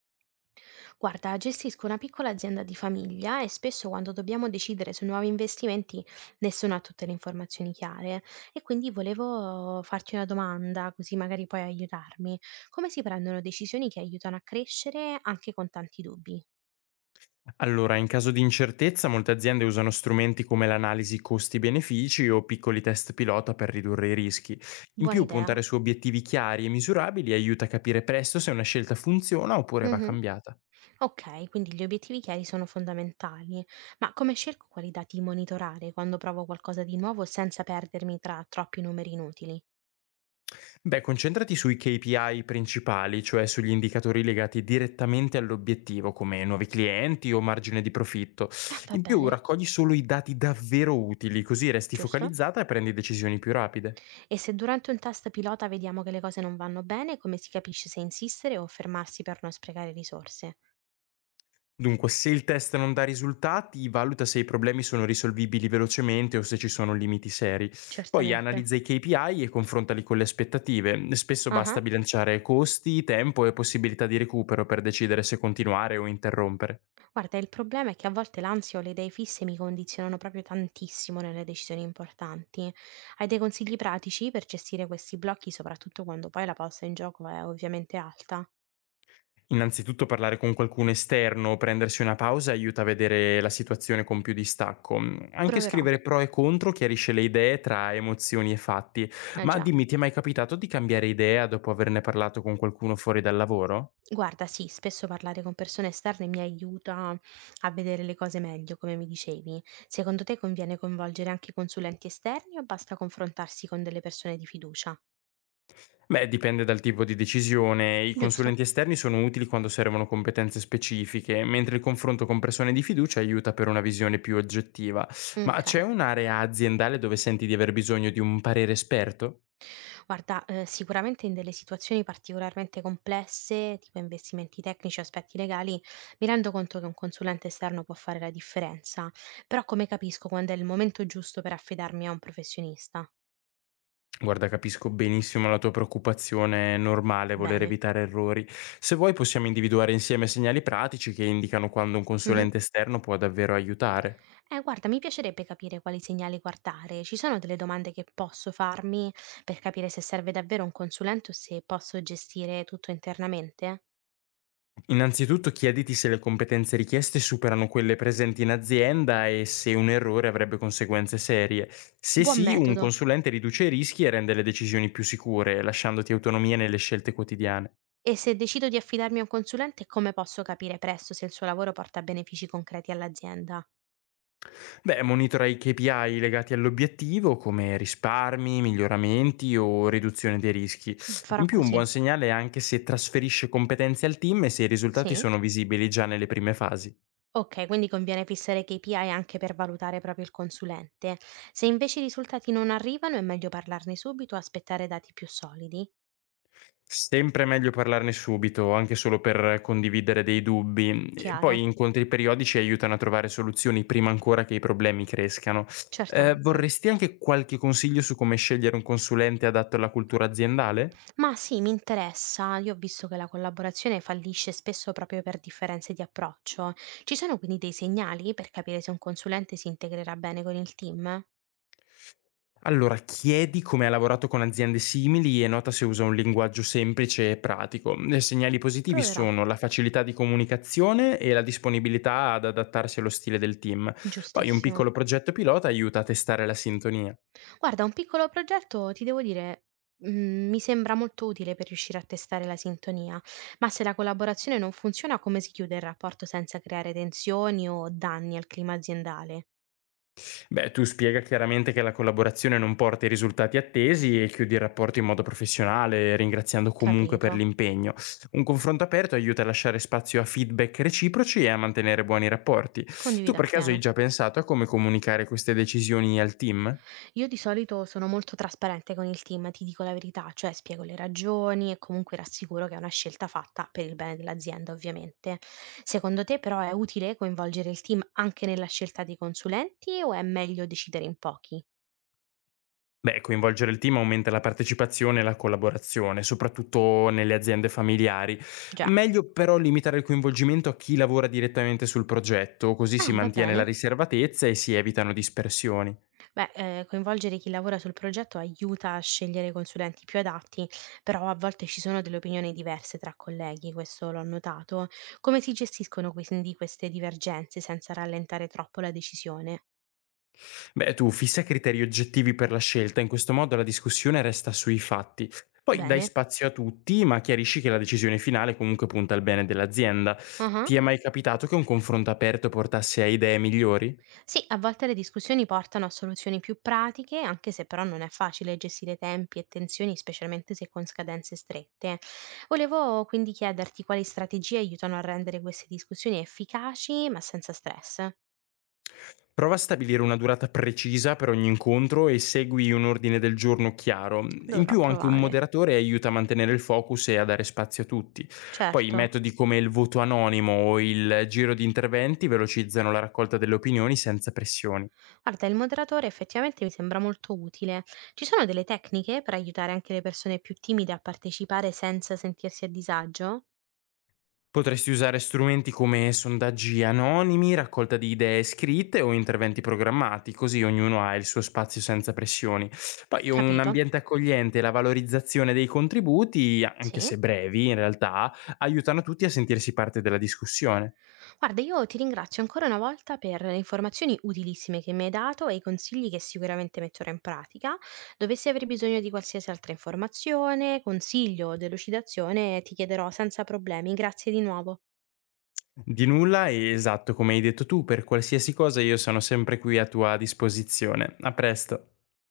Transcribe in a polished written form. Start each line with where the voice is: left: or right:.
right: Guarda, gestisco una piccola azienda di famiglia e spesso quando dobbiamo decidere su nuovi investimenti nessuno ha tutte le informazioni chiare e quindi volevo farti una domanda, così magari puoi aiutarmi. Come si prendono decisioni che aiutano a crescere anche con tanti dubbi?
left: Allora, in caso di incertezza, molte aziende usano strumenti come l'analisi costi-benefici o piccoli test pilota per ridurre i rischi. In
right: Buona
left: più,
right: idea.
left: puntare su obiettivi chiari e misurabili aiuta a capire presto se una scelta funziona oppure va
right: Mhm.
left: cambiata.
right: Ok, quindi gli obiettivi chiari sono fondamentali, ma come scelgo quali dati monitorare quando provo qualcosa di nuovo senza perdermi tra troppi numeri inutili?
left: Beh, concentrati sui KPI principali, cioè sugli indicatori legati direttamente all'obiettivo, come nuovi clienti o margine di profitto.
right: Ah, va
left: In più,
right: bene,
left: raccogli solo i dati davvero utili, così resti
right: giusto?
left: focalizzata e prendi decisioni più rapide.
right: E se durante un test pilota vediamo che le cose non vanno bene, come si capisce se insistere o fermarsi per non sprecare risorse?
left: Dunque, se il test non dà risultati, valuta se i problemi sono risolvibili velocemente o se ci sono limiti seri. Poi
right: Certamente.
left: analizza i KPI e confrontali con le aspettative. Spesso
right: Ah ah.
left: basta bilanciare costi, tempo e possibilità di recupero per decidere se continuare o interrompere.
right: Guarda, il problema è che a volte l'ansia o le idee fisse mi condizionano proprio tantissimo nelle decisioni importanti. Hai dei consigli pratici per gestire questi blocchi, soprattutto quando poi la posta in gioco è ovviamente alta?
left: Innanzitutto parlare con qualcuno esterno o prendersi una pausa aiuta a vedere la situazione con più distacco. Anche
right: Proverò.
left: scrivere pro e contro chiarisce le idee tra emozioni e fatti.
right: Eh
left: Ma
right: già.
left: dimmi, ti è mai capitato di cambiare idea dopo averne parlato con qualcuno fuori dal lavoro?
right: Guarda, sì, spesso parlare con persone esterne mi aiuta a vedere le cose meglio, come mi dicevi. Secondo te conviene coinvolgere anche i consulenti esterni o basta confrontarsi con delle persone di fiducia?
left: Beh, dipende dal tipo di decisione. I
right: Giusto?
left: consulenti esterni sono utili quando servono competenze specifiche, mentre il confronto con persone di fiducia aiuta per una visione più oggettiva. Ma c'è
right: Ok.
left: un'area aziendale dove senti di aver bisogno di un parere esperto?
right: Guarda, sicuramente in delle situazioni particolarmente complesse, tipo investimenti tecnici o aspetti legali, mi rendo conto che un consulente esterno può fare la differenza, però come capisco quando è il momento giusto per affidarmi a un professionista?
left: Guarda, capisco benissimo la tua preoccupazione, è normale voler
right: Bene.
left: evitare errori. Se vuoi possiamo individuare insieme segnali pratici che indicano quando un
right: Mhm.
left: consulente esterno può davvero aiutare.
right: Guarda, mi piacerebbe capire quali segnali guardare. Ci sono delle domande che posso farmi per capire se serve davvero un consulente o se posso gestire tutto internamente?
left: Innanzitutto chiediti se le competenze richieste superano quelle presenti in azienda e se un errore avrebbe conseguenze serie. Se
right: Buon
left: sì, un
right: metodo.
left: consulente riduce i rischi e rende le decisioni più sicure, lasciandoti autonomia nelle scelte quotidiane.
right: E se decido di affidarmi a un consulente, come posso capire presto se il suo lavoro porta benefici concreti all'azienda?
left: Beh, monitora i KPI legati all'obiettivo, come risparmi, miglioramenti o riduzione dei rischi.
right: Mm, farò
left: In più, un
right: così.
left: buon segnale è anche se trasferisce competenze al team e se i risultati
right: Sì?
left: sono visibili già nelle prime fasi.
right: Ok, quindi conviene fissare KPI anche per valutare proprio il consulente. Se invece i risultati non arrivano, è meglio parlarne subito o aspettare dati più solidi.
left: Sempre meglio parlarne subito, anche solo per condividere dei dubbi. E
right: Chiaro?
left: poi incontri periodici aiutano a trovare soluzioni prima ancora che i problemi crescano.
right: Certamente.
left: Vorresti anche qualche consiglio su come scegliere un consulente adatto alla cultura aziendale?
right: Ma sì, mi interessa. Io ho visto che la collaborazione fallisce spesso proprio per differenze di approccio. Ci sono quindi dei segnali per capire se un consulente si integrerà bene con il team?
left: Allora, chiedi come ha lavorato con aziende simili e nota se usa un linguaggio semplice e pratico. Segnali positivi
right: Proverò,
left: sono la facilità di comunicazione e la disponibilità ad adattarsi allo stile del team. Poi un
right: giustissimo.
left: piccolo progetto pilota aiuta a testare la sintonia.
right: Guarda, un piccolo progetto, ti devo dire, mm, mi sembra molto utile per riuscire a testare la sintonia, ma se la collaborazione non funziona, come si chiude il rapporto senza creare tensioni o danni al clima aziendale?
left: Beh, tu spiega chiaramente che la collaborazione non porta i risultati attesi e chiudi il rapporto in modo professionale, ringraziando comunque
right: Capito.
left: per l'impegno. Un confronto aperto aiuta a lasciare spazio a feedback reciproci e a mantenere buoni rapporti. Tu
right: Condivido
left: per caso hai
right: appieno.
left: già pensato a come comunicare queste decisioni al team?
right: Io di solito sono molto trasparente con il team, ti dico la verità, cioè spiego le ragioni e comunque rassicuro che è una scelta fatta per il bene dell'azienda, ovviamente. Secondo te però è utile coinvolgere il team anche nella scelta dei consulenti o è meglio decidere in pochi?
left: Beh, coinvolgere il team aumenta la partecipazione e la collaborazione, soprattutto nelle aziende familiari.
right: Già.
left: Meglio però limitare il coinvolgimento a chi lavora direttamente sul progetto, così
right: Ah,
left: si
right: va
left: mantiene la
right: bene.
left: riservatezza e si evitano dispersioni.
right: Beh, coinvolgere chi lavora sul progetto aiuta a scegliere i consulenti più adatti, però a volte ci sono delle opinioni diverse tra colleghi, questo l'ho notato. Come si gestiscono quindi queste divergenze senza rallentare troppo la decisione?
left: Beh, tu fissa criteri oggettivi per la scelta, in questo modo la discussione resta sui fatti. Poi dai
right: Bene.
left: spazio a tutti, ma chiarisci che la decisione finale comunque punta al bene dell'azienda.
right: Ah-ah.
left: Ti è mai capitato che un confronto aperto portasse a idee migliori?
right: Sì, a volte le discussioni portano a soluzioni più pratiche, anche se però non è facile gestire tempi e tensioni, specialmente se con scadenze strette. Volevo quindi chiederti quali strategie aiutano a rendere queste discussioni efficaci ma senza stress.
left: Prova a stabilire una durata precisa per ogni incontro e segui un ordine del giorno chiaro. In
right: Dovrò
left: più anche un
right: provare.
left: moderatore aiuta a mantenere il focus e a dare spazio a tutti. Poi
right: Certo.
left: metodi come il voto anonimo o il giro di interventi velocizzano la raccolta delle opinioni senza pressioni.
right: Guarda, il moderatore effettivamente mi sembra molto utile. Ci sono delle tecniche per aiutare anche le persone più timide a partecipare senza sentirsi a disagio?
left: Potresti usare strumenti come sondaggi anonimi, raccolta di idee scritte o interventi programmati, così ognuno ha il suo spazio senza pressioni. Poi un
right: Capito?
left: ambiente accogliente e la valorizzazione dei contributi, anche
right: Sì.
left: se brevi in realtà, aiutano tutti a sentirsi parte della discussione.
right: Guarda, io ti ringrazio ancora una volta per le informazioni utilissime che mi hai dato e i consigli che sicuramente metterò in pratica. Dovessi aver bisogno di qualsiasi altra informazione, consiglio o delucidazione, ti chiederò senza problemi. Grazie di nuovo.
left: Di nulla, e esatto come hai detto tu, per qualsiasi cosa io sono sempre qui a tua disposizione. A presto.